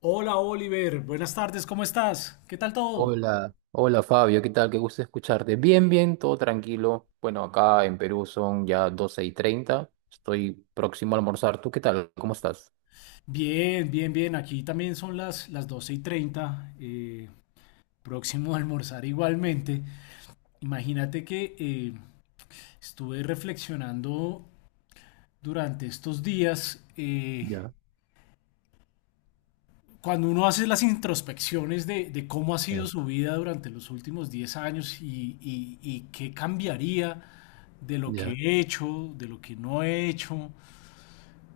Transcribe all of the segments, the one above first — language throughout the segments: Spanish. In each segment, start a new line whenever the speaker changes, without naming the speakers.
Hola Oliver, buenas tardes, ¿cómo estás? ¿Qué tal todo?
Hola, hola Fabio, ¿qué tal? Qué gusto escucharte. Bien, bien, todo tranquilo. Bueno, acá en Perú son ya 12 y 30. Estoy próximo a almorzar. ¿Tú qué tal? ¿Cómo estás?
Bien, bien, bien, aquí también son las 12 y 30. Próximo a almorzar igualmente. Imagínate que estuve reflexionando durante estos días,
Ya,
cuando uno hace las introspecciones de cómo ha sido
eh,
su vida durante los últimos 10 años y qué cambiaría de lo que
ya.
he hecho, de lo que no he hecho.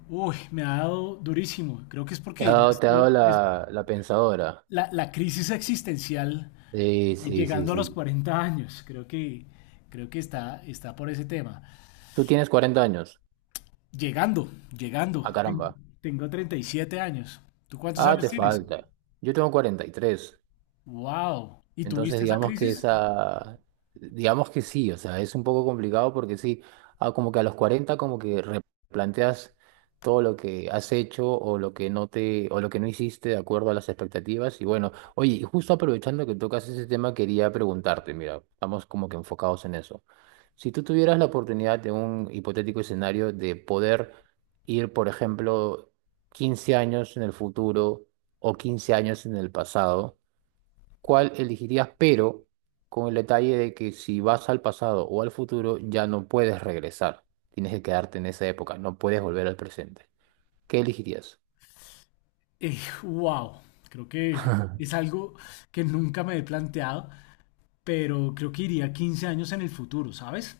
Uy, me ha dado durísimo. Creo que es porque ya
Te ha dado
estoy,
la pensadora.
la, la crisis existencial
Sí, sí, sí,
llegando a los
sí.
40 años. Creo que está por ese tema.
Tú tienes 40 años.
Llegando, llegando.
Ah, caramba.
Tengo 37 años. ¿Tú cuántos
Ah,
años
te
tienes?
falta. Yo tengo 43.
Wow. ¿Y
Entonces,
tuviste esa
digamos que
crisis?
esa, digamos que sí, o sea, es un poco complicado porque sí, como que a los 40 como que replanteas todo lo que has hecho o lo que no te, o lo que no hiciste de acuerdo a las expectativas. Y bueno, oye, y justo aprovechando que tocas ese tema, quería preguntarte, mira, estamos como que enfocados en eso. Si tú tuvieras la oportunidad de un hipotético escenario de poder ir, por ejemplo, 15 años en el futuro o 15 años en el pasado, cuál elegirías, pero con el detalle de que si vas al pasado o al futuro ya no puedes regresar. Tienes que quedarte en esa época, no puedes volver al presente. ¿Qué elegirías?
Eh, wow. Creo que es algo que nunca me he planteado, pero creo que iría 15 años en el futuro, ¿sabes?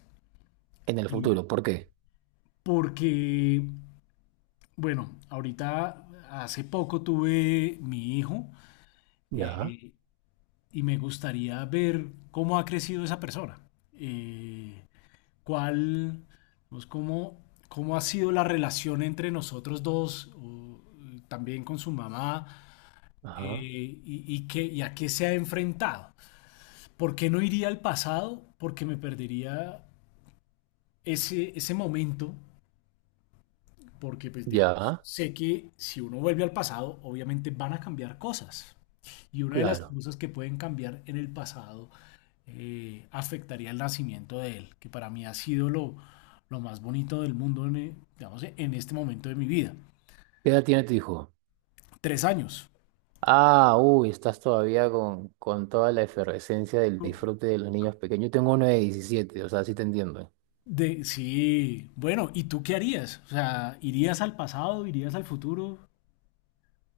En el
Eh,
futuro, ¿por qué?
porque Bueno, ahorita hace poco tuve mi hijo
Ya,
eh, y me gustaría ver cómo ha crecido esa persona. Eh, cuál, pues, cómo ha sido la relación entre nosotros dos, o también con su mamá,
ajá,
y y a qué se ha enfrentado. ¿Por qué no iría al pasado? Porque me perdería ese momento, porque pues digamos,
ya,
sé que si uno vuelve al pasado, obviamente van a cambiar cosas. Y una de las
claro.
cosas que pueden cambiar en el pasado afectaría el nacimiento de él, que para mí ha sido lo más bonito del mundo en, digamos, en este momento de mi vida.
¿Qué edad tiene tu hijo?
Tres años.
Ah, uy, estás todavía con toda la efervescencia del disfrute de los niños pequeños. Yo tengo uno de 17. O sea, sí te entiendo.
De, sí, bueno, ¿y tú qué harías? O sea, ¿irías al pasado, irías al futuro?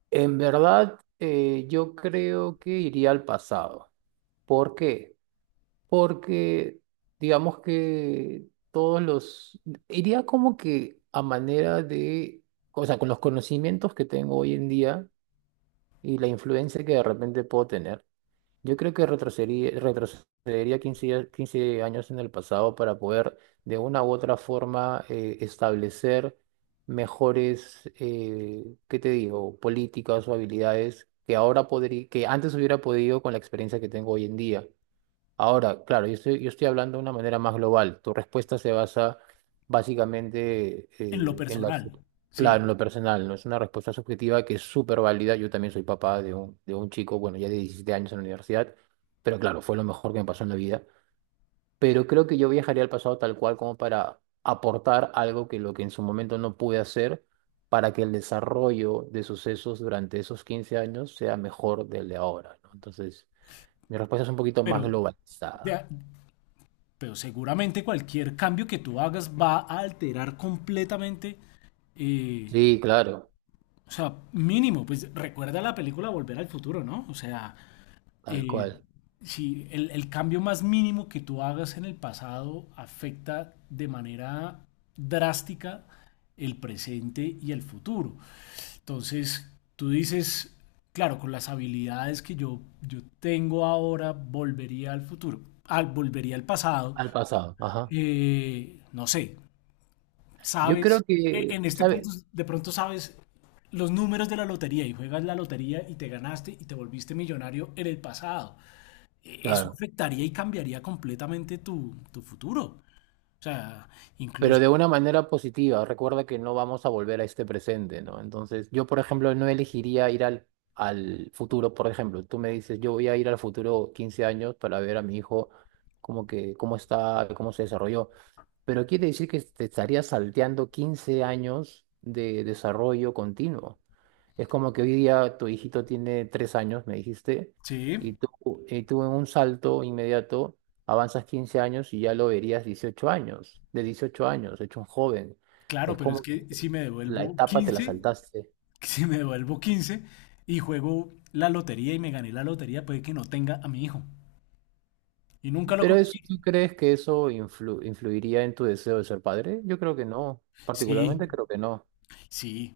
En verdad, yo creo que iría al pasado. ¿Por qué? Porque digamos que todos los, iría como que a manera de, o sea, con los conocimientos que tengo hoy en día y la influencia que de repente puedo tener, yo creo que retrocedería, retrocedería 15 años en el pasado para poder de una u otra forma establecer mejores, ¿qué te digo?, políticas o habilidades que ahora podría, que antes hubiera podido con la experiencia que tengo hoy en día. Ahora, claro, yo estoy hablando de una manera más global. Tu respuesta se basa básicamente
En lo
en la, su-
personal, sí,
claro, en lo personal, ¿no? Es una respuesta subjetiva que es súper válida. Yo también soy papá de un chico, bueno, ya de 17 años en la universidad, pero claro, fue lo mejor que me pasó en la vida. Pero creo que yo viajaría al pasado tal cual como para aportar algo que lo que en su momento no pude hacer para que el desarrollo de sucesos durante esos 15 años sea mejor del de ahora, ¿no? Entonces, mi respuesta es un poquito
pero,
más globalizada.
ya- pero seguramente cualquier cambio que tú hagas va a alterar completamente eh,
Sí, claro,
o sea, mínimo, pues recuerda la película Volver al Futuro, ¿no? O sea,
tal
eh,
cual,
si el cambio más mínimo que tú hagas en el pasado afecta de manera drástica el presente y el futuro. Entonces, tú dices, claro, con las habilidades que yo tengo ahora, volvería al futuro, volvería al pasado,
al pasado, ajá.
no sé,
Yo
sabes,
creo
en
que,
este punto
¿sabe?
de pronto sabes los números de la lotería y juegas la lotería y te ganaste y te volviste millonario en el pasado. Eso
Claro,
afectaría y cambiaría completamente tu futuro. O sea, incluso,
pero de una manera positiva. Recuerda que no vamos a volver a este presente, ¿no? Entonces, yo, por ejemplo, no elegiría ir al, al futuro, por ejemplo. Tú me dices, yo voy a ir al futuro 15 años para ver a mi hijo como que, cómo está, cómo se desarrolló. Pero quiere decir que te estarías salteando 15 años de desarrollo continuo. Es como que hoy día tu hijito tiene tres años, me dijiste,
sí,
y tú, y tú en un salto inmediato avanzas 15 años y ya lo verías 18 años, de 18 años, hecho un joven.
claro,
Es
pero es
como que
que si me
la
devuelvo
etapa te la
15,
saltaste.
si me devuelvo 15 y juego la lotería y me gané la lotería, puede que no tenga a mi hijo. Y nunca lo
Pero
conocí.
eso, ¿tú crees que eso influiría en tu deseo de ser padre? Yo creo que no,
Sí,
particularmente creo que no.
sí.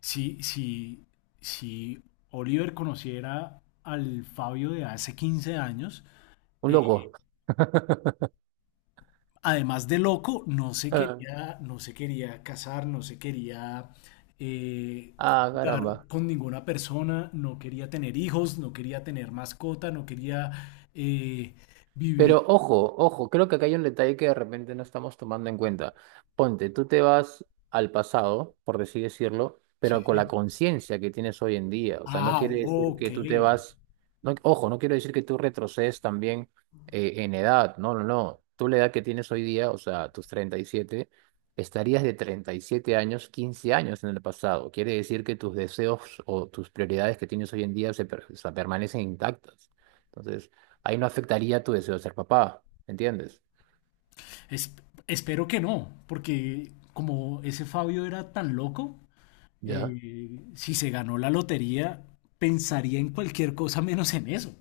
Si, si, si Oliver conociera al Fabio de hace 15 años,
Un
eh,
loco.
además de loco, no se quería casar, no se quería eh,
Ah,
juntar
caramba.
con ninguna persona, no quería tener hijos, no quería tener mascota, no quería eh, vivir.
Pero ojo, ojo, creo que acá hay un detalle que de repente no estamos tomando en cuenta. Ponte, tú te vas al pasado, por así decirlo, pero con la
Sí.
conciencia que tienes hoy en día. O sea, no
Ah,
quiere decir
ok.
que tú te vas, no, ojo, no quiero decir que tú retrocedes también en edad. No, no, no. Tú la edad que tienes hoy día, o sea, tus 37, estarías de 37 años, 15 años en el pasado. Quiere decir que tus deseos o tus prioridades que tienes hoy en día o sea, permanecen intactas. Entonces ahí no afectaría tu deseo de ser papá, ¿entiendes?
Es- Espero que no, porque como ese Fabio era tan loco,
Ya.
eh, si se ganó la lotería, pensaría en cualquier cosa menos en eso.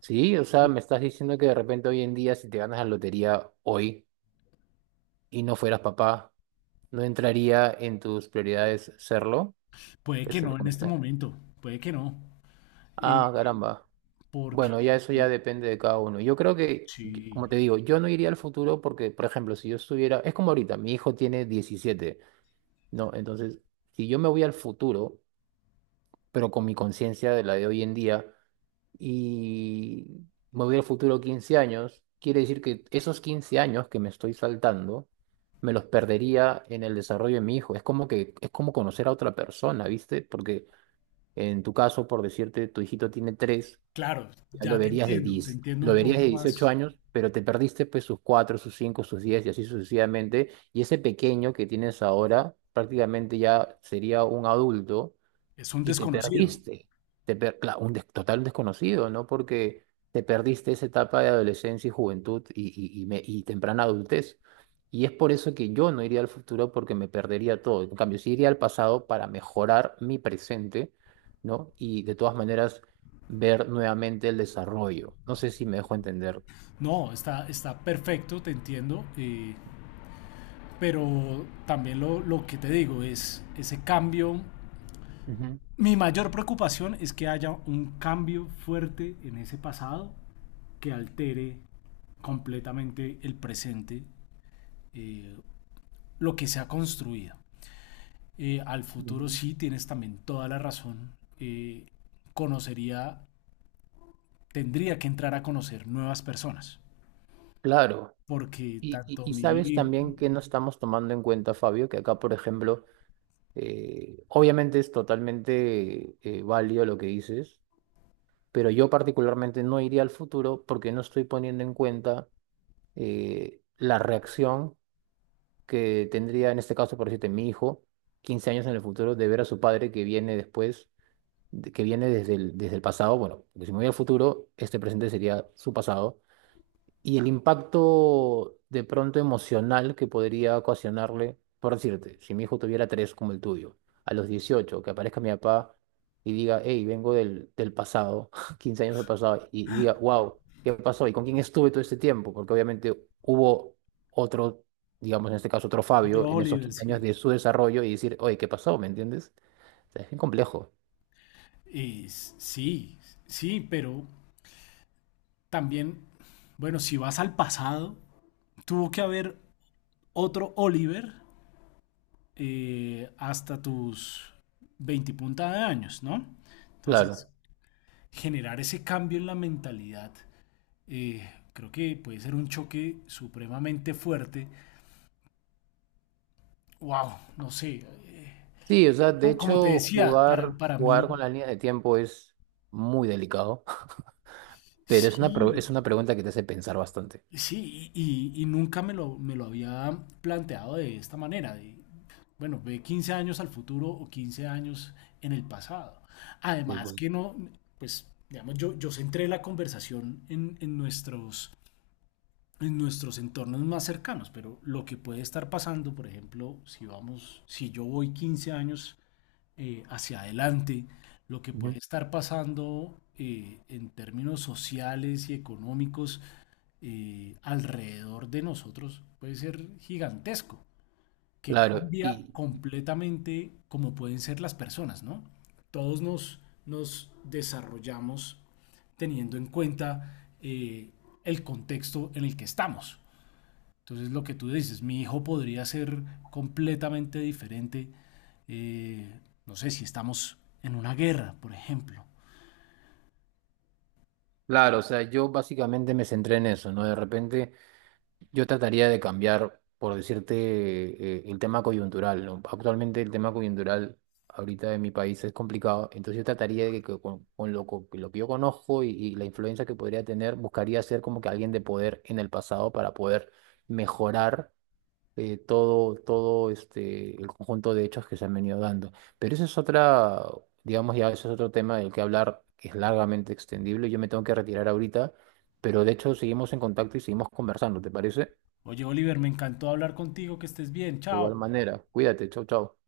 Sí, o sea, me estás diciendo que de repente hoy en día si te ganas la lotería hoy y no fueras papá, ¿no entraría en tus prioridades serlo?
Puede que
Eso es lo
no
que
en
me
este
está-
momento, puede que no. eh,
Ah, caramba.
porque,
Bueno, ya eso ya
eh,
depende de cada uno. Yo creo que, yo- como
sí,
te digo, yo no iría al futuro porque, por ejemplo, si yo estuviera, es como ahorita, mi hijo tiene 17, ¿no? Entonces, si yo me voy al futuro, pero con mi conciencia de la de hoy en día, y me voy al futuro 15 años, quiere decir que esos 15 años que me estoy saltando, me los perdería en el desarrollo de mi hijo. Es como que, es como conocer a otra persona, ¿viste? Porque en tu caso, por decirte, tu hijito tiene 3
claro,
ya lo
ya
verías de
te
10
entiendo
lo
un
verías de
poco
18
más.
años, pero te perdiste pues sus 4 sus 5 sus 10 y así sucesivamente. Y ese pequeño que tienes ahora prácticamente ya sería un adulto
Es un
y te
desconocido.
perdiste, te per- cla- un des- total desconocido, ¿no? Porque te perdiste esa etapa de adolescencia y juventud y, y temprana adultez. Y es por eso que yo no iría al futuro porque me perdería todo. En cambio, sí iría al pasado para mejorar mi presente, ¿no? Y de todas maneras ver nuevamente el desarrollo. No sé si me dejo entender.
No, está, está perfecto, te entiendo. Pero también lo que te digo es ese cambio.
Ujú,
Mi mayor preocupación es que haya un cambio fuerte en ese pasado que altere completamente el presente, eh, lo que se ha construido. Al futuro
ujú.
sí tienes también toda la razón. Conocería, tendría que entrar a conocer nuevas personas,
Claro.
porque tanto
Y
mi
sabes
hijo,
también que no estamos tomando en cuenta, Fabio, que acá, por ejemplo, eh, obviamente es totalmente válido lo que dices, pero yo particularmente no iría al futuro porque no estoy poniendo en cuenta la reacción que tendría en este caso, por decirte, mi hijo, 15 años en el futuro, de ver a su padre que viene después, que viene desde el pasado. Bueno, porque si me voy al futuro, este presente sería su pasado y el impacto de pronto emocional que podría ocasionarle, por decirte, si mi hijo tuviera tres como el tuyo, a los 18 que aparezca mi papá y diga, hey, vengo del, del pasado, 15 años del pasado, y diga, wow, ¿qué pasó? ¿Y con quién estuve todo este tiempo? Porque obviamente hubo otro, digamos en este caso otro
otro
Fabio, en esos
Oliver,
15 años
sí.
de su desarrollo y decir, oye, ¿qué pasó? ¿Me entiendes? O sea, es bien complejo.
Eh, sí, sí, pero también, bueno, si vas al pasado, tuvo que haber otro Oliver hasta tus 20 punta de años, ¿no? Entonces,
Claro.
generar ese cambio en la mentalidad, creo que puede ser un choque supremamente fuerte. Wow, no sé.
Sí, o sea, de
Como, como te
hecho,
decía,
jugar,
para
jugar con
mí,
la línea de tiempo es muy delicado. Pero es una,
sí,
es una pregunta que te hace pensar bastante.
sí, y nunca me me lo había planteado de esta manera, de, bueno, ve 15 años al futuro o 15 años en el pasado.
Sí,
Además
pues.
que no, pues, digamos, yo centré la conversación en nuestros entornos más cercanos, pero lo que puede estar pasando, por ejemplo, si yo voy 15 años hacia adelante, lo que
Ujú.
puede estar pasando en términos sociales y económicos alrededor de nosotros puede ser gigantesco, que
Claro,
cambia
y
completamente cómo pueden ser las personas, ¿no? Todos nos, nos desarrollamos teniendo en cuenta el contexto en el que estamos. Entonces lo que tú dices, mi hijo podría ser completamente diferente, eh, no sé si estamos en una guerra, por ejemplo.
claro, o sea, yo básicamente me centré en eso, ¿no? De repente yo trataría de cambiar, por decirte, el tema coyuntural, ¿no? Actualmente el tema coyuntural ahorita en mi país es complicado, entonces yo trataría de que con, lo que yo conozco y la influencia que podría tener, buscaría ser como que alguien de poder en el pasado para poder mejorar todo, todo este, el conjunto de hechos que se han venido dando. Pero eso es otra, digamos, ya eso es otro tema del que hablar, que es largamente extendible. Yo me tengo que retirar ahorita, pero de hecho seguimos en contacto y seguimos conversando, ¿te parece? De
Oye, Oliver, me encantó hablar contigo, que estés bien,
igual
chao.
manera, cuídate, chau, chau.